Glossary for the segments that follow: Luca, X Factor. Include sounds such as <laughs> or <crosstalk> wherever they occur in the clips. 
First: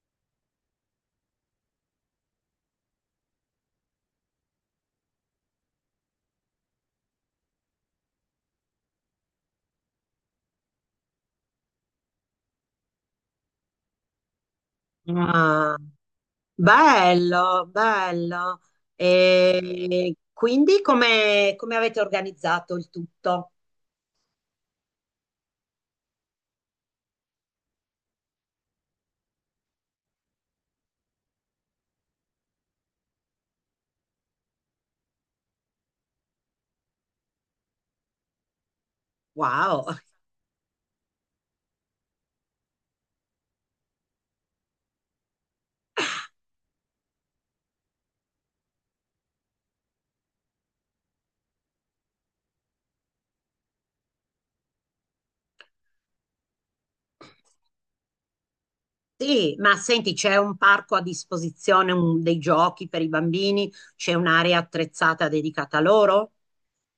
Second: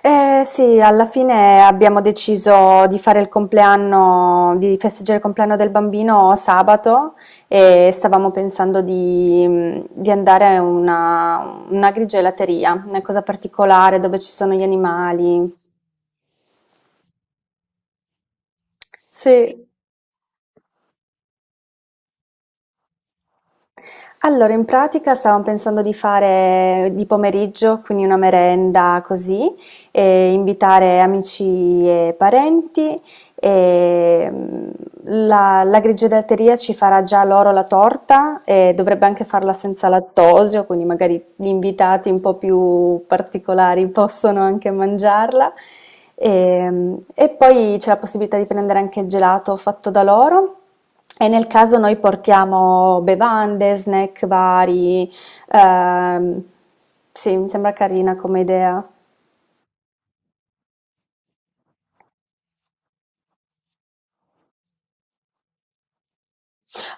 Eh sì, alla fine abbiamo deciso di fare il compleanno, di festeggiare il compleanno del bambino sabato e stavamo pensando di andare a una grigelateria, una cosa particolare dove ci sono gli animali. Ah, bello, bello. Sì. E quindi come avete organizzato il tutto? Allora, in pratica stavamo pensando di fare di pomeriggio, quindi una merenda così, e invitare amici e parenti. E la grigiodatteria ci farà già loro la torta e dovrebbe anche farla senza Wow, lattosio, quindi magari gli invitati un po' più particolari possono anche mangiarla. E poi c'è la possibilità di prendere anche il gelato fatto da loro. E nel caso noi portiamo bevande, snack vari, ehm, sì, mi sembra carina come idea. sì, ma senti, c'è un parco a disposizione, dei giochi per i bambini, c'è un'area attrezzata dedicata a loro?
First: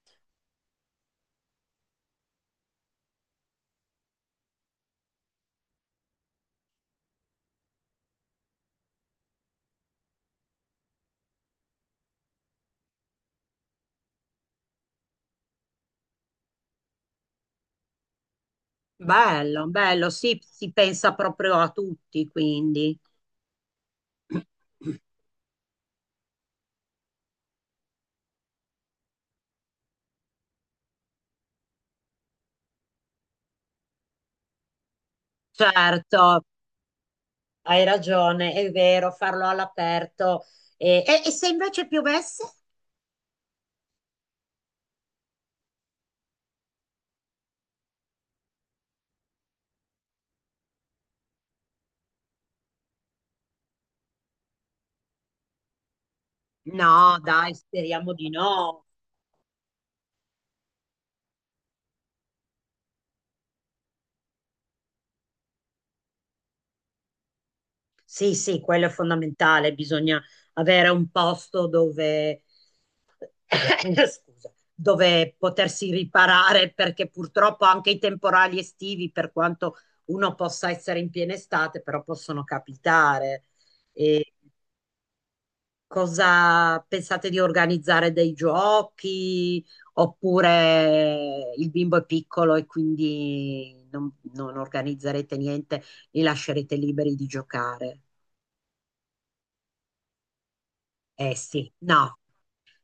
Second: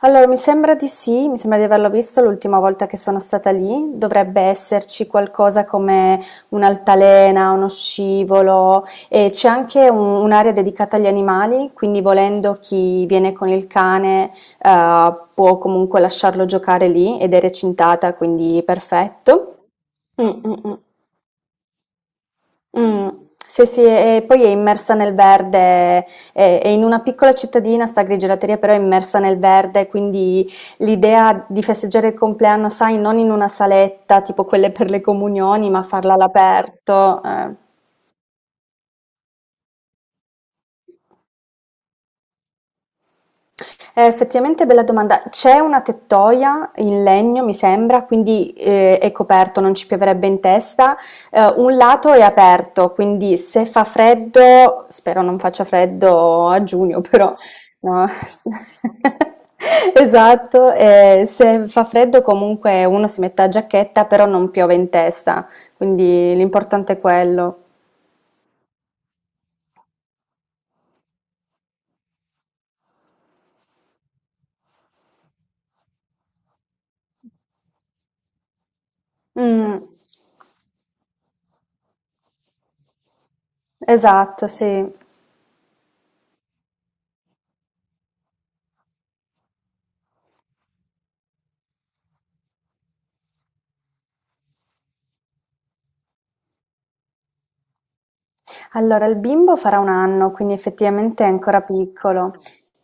Allora, mi sembra di sì, mi sembra di averlo visto l'ultima volta che sono stata lì. Dovrebbe esserci qualcosa come un'altalena, uno scivolo e c'è anche un'area dedicata agli animali, quindi volendo chi viene con il cane, può comunque lasciarlo giocare lì ed è recintata, quindi perfetto. Bello, bello, Mm, sì, mm, si mm. pensa proprio a tutti, quindi. Mh. Sì, sì, e poi è immersa nel verde, è in una piccola cittadina, 'sta grigielateria, però è immersa nel verde, quindi l'idea di festeggiare il compleanno, sai, non in una saletta tipo quelle per le comunioni, ma farla Certo, all'aperto. Hai ragione, è vero, farlo all'aperto. E se invece piovesse? Effettivamente bella domanda. C'è una tettoia in legno, mi sembra, quindi è coperto, non ci pioverebbe in testa. Un lato è aperto, quindi se fa freddo, spero non faccia freddo a giugno, No, però dai, no. speriamo di <laughs> no. Esatto, se fa freddo comunque uno si mette la giacchetta, però non piove in testa, quindi l'importante è quello. Sì, sì, quello è fondamentale. Bisogna avere un posto dove, <coughs> scusa, dove potersi riparare perché purtroppo anche i temporali estivi, per quanto Mm, uno possa essere in piena estate, però possono capitare. esatto, sì. Cosa pensate di organizzare dei giochi? Oppure il bimbo è piccolo e quindi non organizzerete niente, li lascerete liberi di giocare? Allora, il bimbo farà 1 anno, quindi effettivamente è Eh ancora sì, no, piccolo.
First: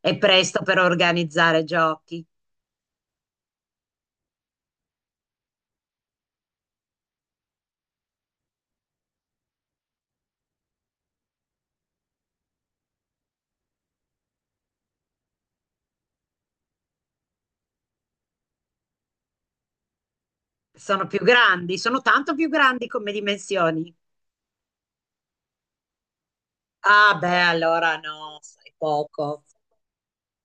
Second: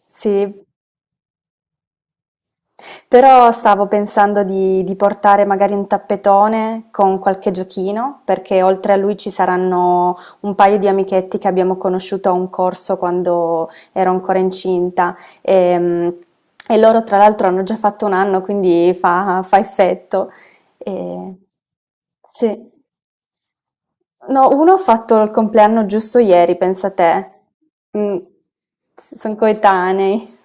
è presto Sì, per organizzare giochi. però stavo pensando di portare magari un tappetone con qualche giochino, perché oltre a lui ci saranno un paio di amichetti che abbiamo conosciuto a un corso quando ero ancora incinta, ehm, e loro tra l'altro hanno già fatto 1 anno, quindi fa effetto. Sono più Ehm, grandi, sono tanto più sì. grandi come dimensioni. No, uno ho fatto il compleanno giusto ieri, pensa Ah te. beh, allora Mh. no, sai s Son poco. coetanei.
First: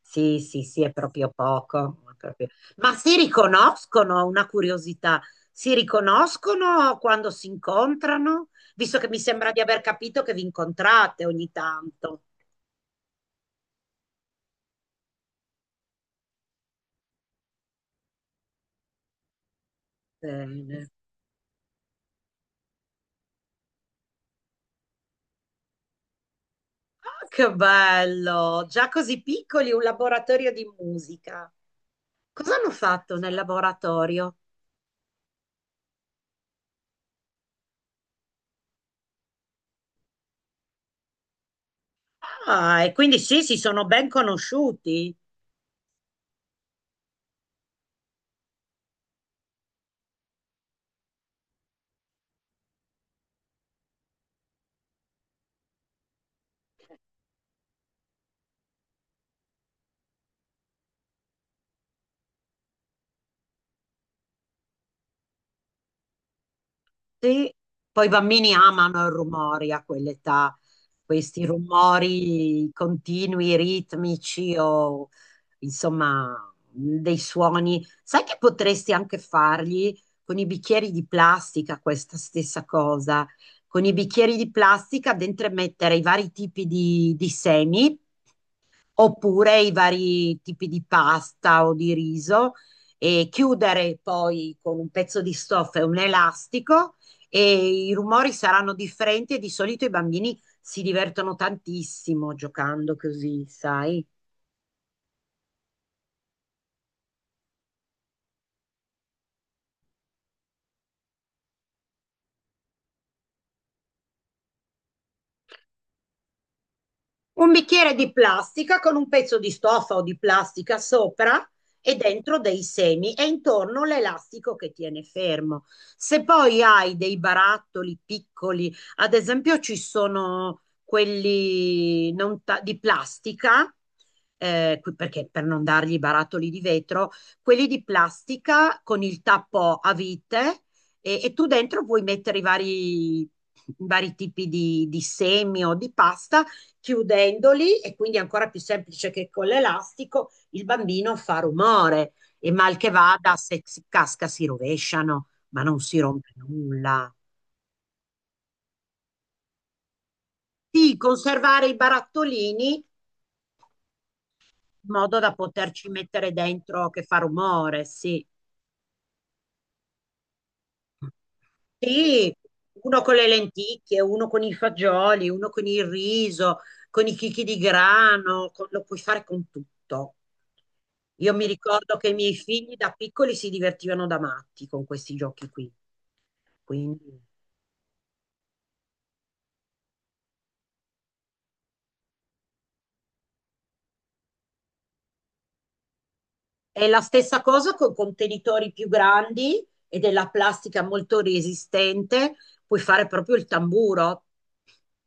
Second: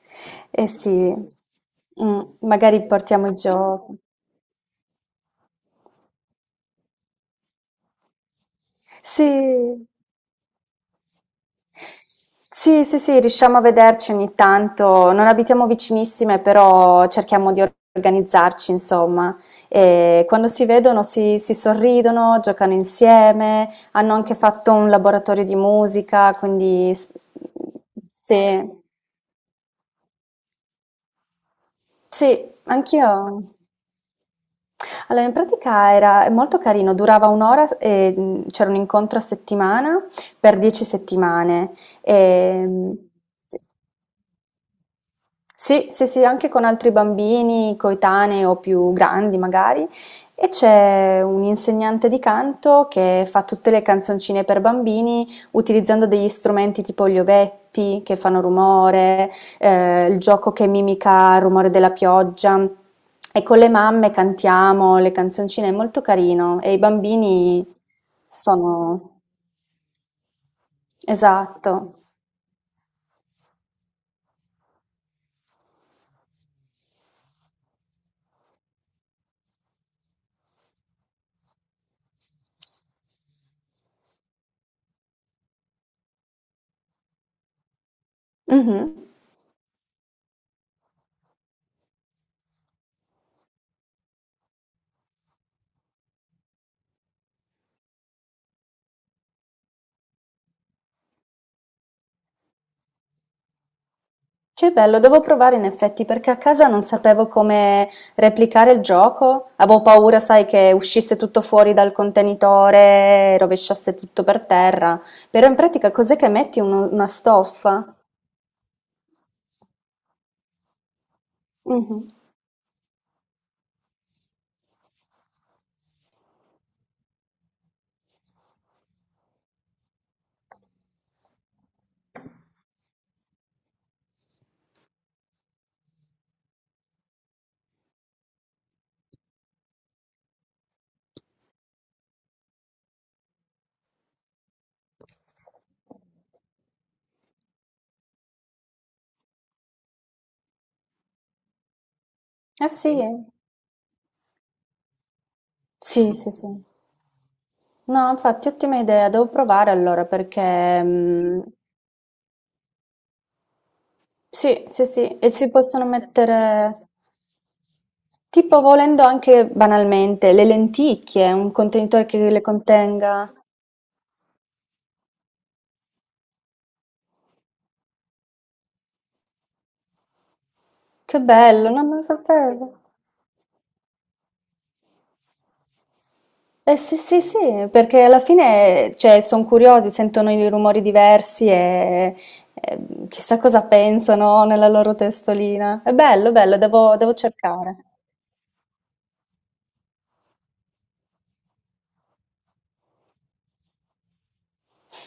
Sì, sì, Eh sì, è sì. proprio poco. Magari Ma si portiamo i giochi. riconoscono, una curiosità, si riconoscono quando si incontrano? Visto che mi Sì. sembra di aver capito che vi incontrate ogni tanto. Sì, sì, sì, riusciamo a vederci ogni tanto. Non abitiamo vicinissime, però cerchiamo di organizzarci, insomma. E quando si Bene. vedono si sorridono, giocano insieme, hanno anche fatto un laboratorio di musica, quindi. S Ah, che Mhmm, bello! sì. Già così piccoli, un laboratorio di musica. Sì, Cosa hanno fatto nel anch'io. laboratorio? Allora, in pratica era è molto carino, durava un'ora e c'era un incontro a settimana per 10 settimane. E, Ah, e quindi sì, si sono ben conosciuti. sì, sì, sì, anche con altri bambini coetanei o più grandi magari. E c'è un insegnante di canto che fa tutte le canzoncine per bambini utilizzando degli strumenti tipo gli ovetti che fanno rumore, il gioco che mimica il rumore della pioggia. E con le mamme cantiamo le canzoncine, è molto carino. E i Sì. bambini Poi i bambini amano i sono. rumori a quell'età, questi Esatto. rumori continui, ritmici o insomma dei suoni. Sai che potresti anche fargli con i bicchieri di plastica questa stessa cosa? Con i bicchieri di plastica dentro mettere i vari tipi di semi Mhm. oppure i vari tipi di pasta o di riso e chiudere poi con un pezzo di stoffa e un elastico e i rumori saranno differenti e di solito i bambini si divertono tantissimo giocando così, sai? Che bello, devo provare in effetti perché a casa non sapevo come replicare il gioco. Avevo paura, sai, che uscisse tutto fuori dal contenitore, rovesciasse tutto per terra. Però in pratica cos'è che metti? Una Un stoffa? bicchiere di plastica con un pezzo di stoffa o di plastica sopra e Mhm. dentro dei semi e intorno l'elastico che tiene fermo. Se poi hai dei barattoli piccoli, ad esempio ci sono quelli non ta- di plastica, perché per non dargli i barattoli di vetro, quelli di plastica con il tappo a vite e tu dentro puoi mettere i vari tipi di semi o di pasta chiudendoli e quindi è ancora più semplice che con l'elastico il bambino fa rumore e Ah mal che sì? Eh? vada se si casca si rovesciano, ma non si Sì, sì, rompe sì. nulla. No, infatti, ottima idea, devo provare allora, perché. Sì, conservare i barattolini in Sì, sì, modo sì, e da si possono poterci mettere mettere. dentro che fa rumore, sì. Tipo volendo anche banalmente le lenticchie, un contenitore che Sì, le uno con le contenga. lenticchie, uno con i fagioli, uno con il riso, con i chicchi di grano, lo puoi fare con tutto. Che Io mi bello, no, ricordo non lo che i miei figli sapevo. da piccoli si divertivano da matti con questi giochi qui. Eh sì, Quindi sì, sì, perché alla fine, cioè, sono curiosi, sentono i rumori diversi e chissà cosa pensano nella loro testolina. È bello, bello, è devo, la devo stessa cosa cercare. con contenitori più grandi e della plastica molto resistente. Puoi fare proprio il tamburo.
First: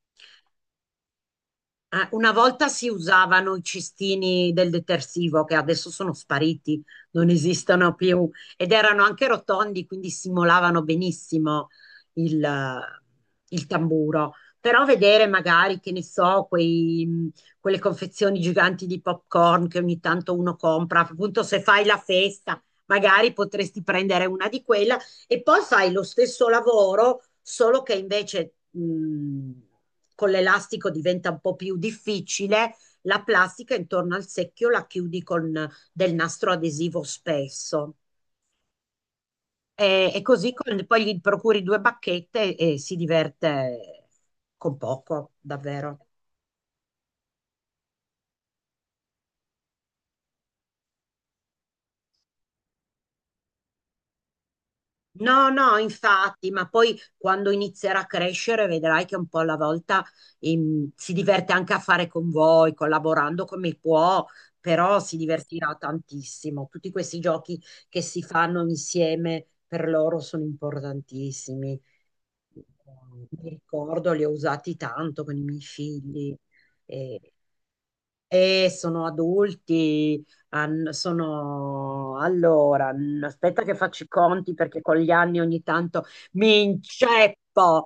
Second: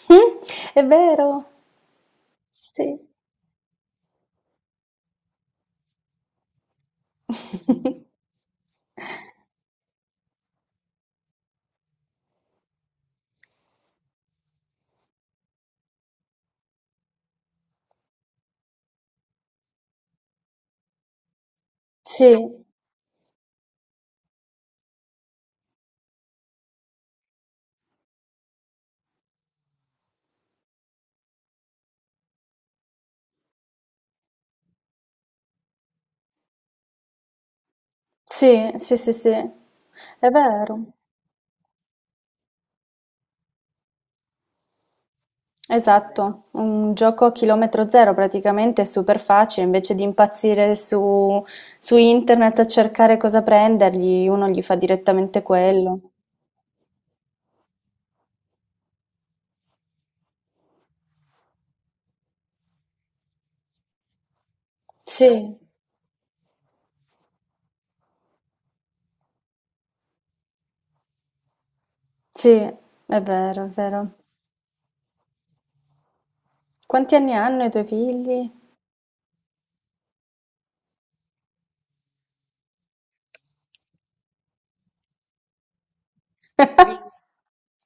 Mm. È vero, Una volta si sì. usavano i cestini del detersivo che adesso sono spariti, non esistono <laughs> più ed erano anche rotondi, quindi simulavano benissimo il, eh, il tamburo. Però vedere magari, che ne so, quelle confezioni giganti di popcorn che ogni tanto uno compra, appunto se fai la Sì, festa, magari potresti prendere una di quelle e poi fai lo stesso lavoro, solo che invece con l'elastico diventa un po' più difficile. La plastica intorno al secchio la chiudi con del nastro adesivo spesso. sì, sì, sì, sì, E, e è così con- vero. poi gli procuri due bacchette e si diverte con poco, davvero. Esatto, un gioco a chilometro zero praticamente, è super facile, invece di impazzire su internet a cercare cosa prendergli, uno gli fa direttamente No, no, quello. infatti, ma poi quando inizierà a crescere vedrai che un po' alla volta si diverte anche a fare con voi, collaborando come può, però si Sì, divertirà tantissimo. Tutti questi giochi che si fanno insieme per loro sono importantissimi. sì, è Mi vero, è ricordo, vero. li ho usati tanto con i miei figli. Quanti anni hanno i tuoi figli? E sono adulti, sono... Allora, aspetta che faccio i conti perché con gli anni ogni tanto mi inceppo.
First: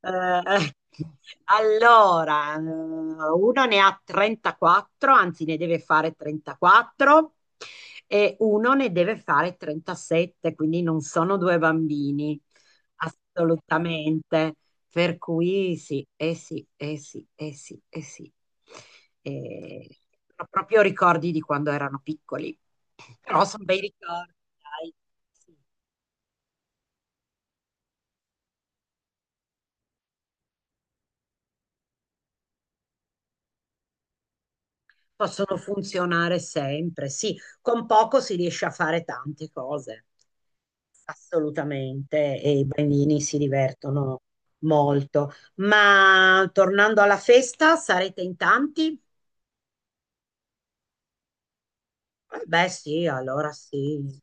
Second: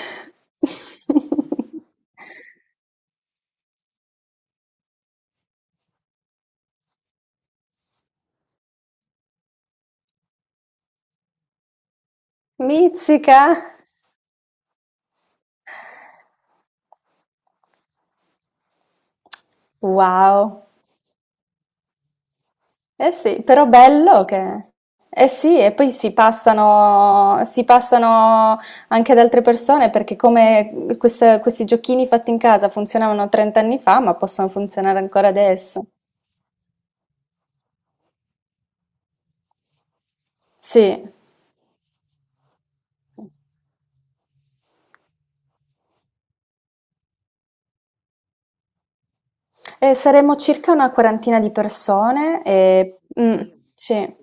Eh, <laughs> allora, uno ne ha 34, anzi ne deve fare 34 e uno ne deve fare 37, quindi non sono due bambini, Mizzica! assolutamente. Per cui sì, eh sì, eh sì, eh sì, eh sì. Eh, ho Wow. proprio ricordi di quando erano piccoli, Eh sì, però sono però bei bello ricordi, che. dai. Eh Sì. sì, e poi si passano anche ad altre persone perché come questi giochini fatti in casa funzionavano 30 anni fa, ma possono funzionare ancora Possono adesso. funzionare sempre, sì, con poco si riesce a fare tante cose, Sì. assolutamente, e i bambini si divertono molto. Ma tornando alla festa, sarete in tanti? Saremo circa una quarantina di persone, Eh beh, e sì, allora sì, sì,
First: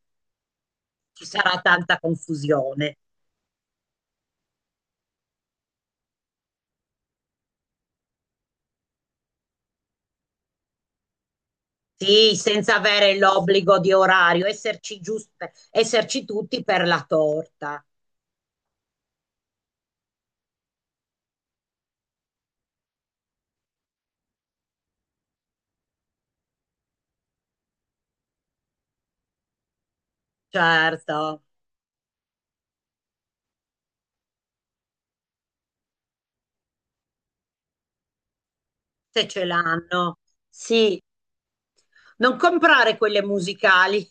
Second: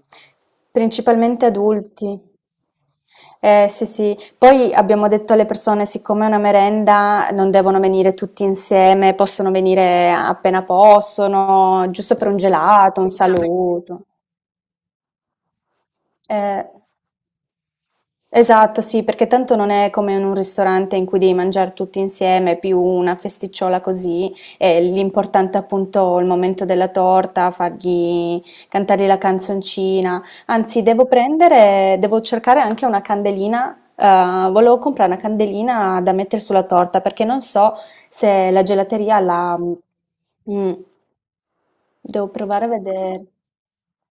ci principalmente sarà tanta adulti. confusione. Sì, sì. Poi abbiamo detto alle persone, siccome è una merenda, non devono venire tutti insieme, possono venire appena possono, giusto per Sì, un senza gelato, un avere l'obbligo di saluto. orario, esserci giusti, esserci tutti Eh, per la torta, Esatto, sì, perché tanto non è come in un ristorante in cui devi mangiare tutti insieme, è più una festicciola così, e l'importante è appunto il momento della torta, fargli cantare la canzoncina. Anzi, devo certo, prendere, devo cercare anche una candelina, volevo comprare una candelina da mettere sulla torta, perché non so se la gelateria se ce la. l'hanno. Mm, Sì, devo Non provare a comprare quelle vedere. musicali,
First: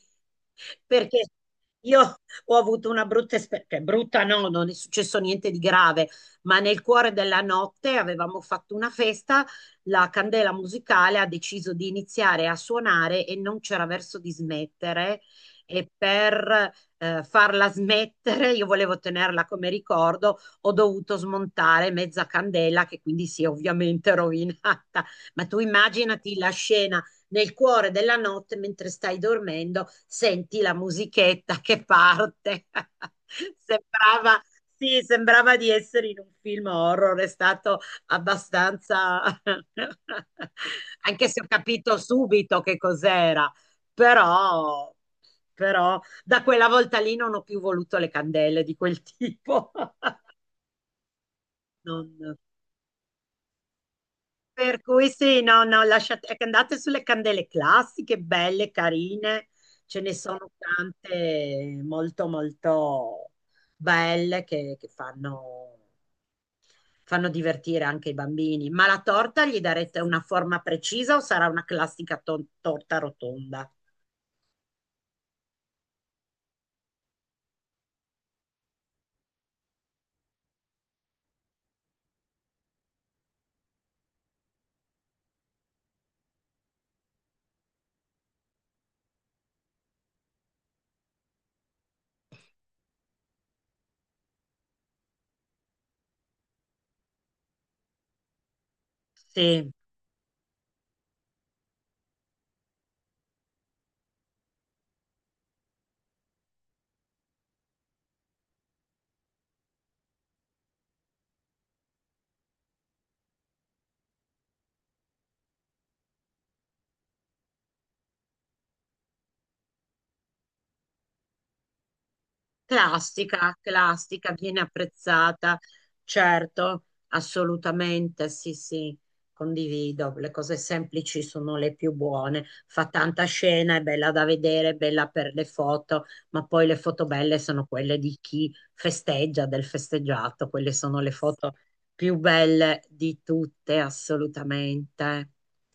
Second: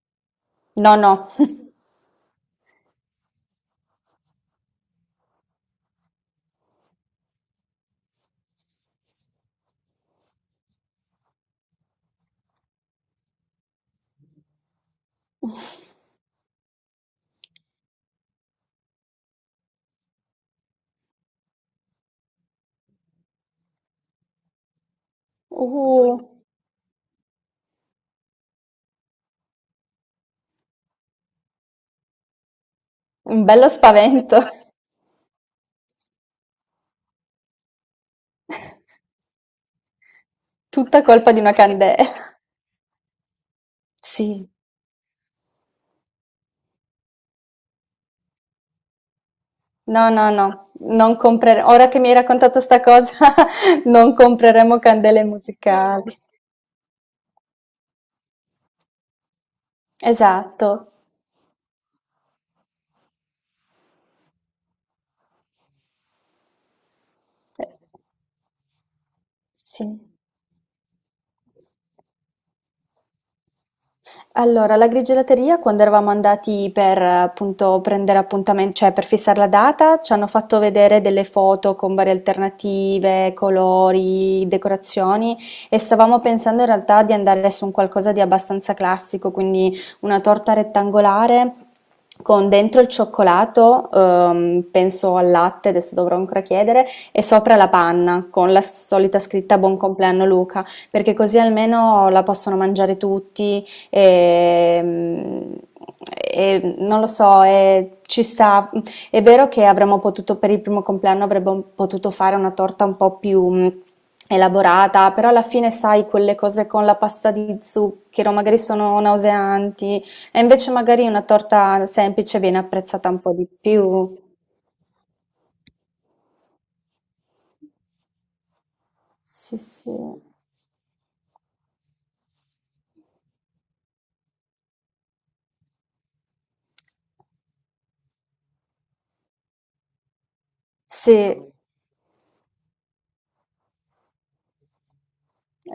No, no. perché <laughs> io ho avuto una brutta esperienza, brutta no, non è successo niente di grave, ma nel cuore della notte avevamo fatto una festa, la candela musicale ha deciso di iniziare a suonare e non c'era verso di smettere. Per farla smettere, io volevo tenerla come ricordo, ho dovuto smontare mezza candela che quindi si è ovviamente <laughs> rovinata. Ma tu Uh, immaginati la scena nel cuore della notte, mentre stai dormendo, senti la musichetta che parte. <laughs> un bello spavento. Sembrava, sì, sembrava di essere in un film horror, è stato abbastanza... <laughs> Tutta anche colpa di se ho una capito candela. subito che cos'era, Sì, però, però da quella volta lì non ho più voluto le candele di quel tipo. no, <laughs> no, no, non compreremo. Ora che mi hai Non- raccontato sta cosa, <laughs> non compreremo Per cui candele sì, no, no, musicali. lasciate, ecco, andate sulle candele classiche, belle, carine, ce ne sono Esatto. tante molto, molto belle che fanno Eh, divertire anche i bambini. Ma la torta gli darete Sì. una forma precisa o sarà una classica torta rotonda? Allora, alla grigielateria quando eravamo andati per appunto prendere appuntamen cioè per fissare la data, ci hanno fatto vedere delle foto con varie alternative, colori, decorazioni, e stavamo pensando in realtà di andare su un qualcosa di abbastanza classico, quindi una torta rettangolare con dentro il cioccolato, penso al latte, adesso dovrò ancora chiedere, e sopra la panna con la solita scritta Sì. Buon compleanno Luca, perché così almeno la possono mangiare tutti. Ehm, e non lo so, e ci sta. È vero che avremmo potuto, per il primo compleanno, avremmo potuto fare una torta un po' più elaborata, però alla fine, sai, quelle cose con la pasta di zucchero magari sono nauseanti, e invece magari una torta semplice viene apprezzata un po' di Classica, più. classica, viene apprezzata, certo, assolutamente, sì, sì, Sì, sì. condivido, le cose semplici sono le più buone, fa tanta scena, è bella da vedere, è bella per le foto, ma poi le foto belle sono quelle di chi festeggia, del festeggiato, quelle sono le Sì. foto più belle di tutte, assolutamente.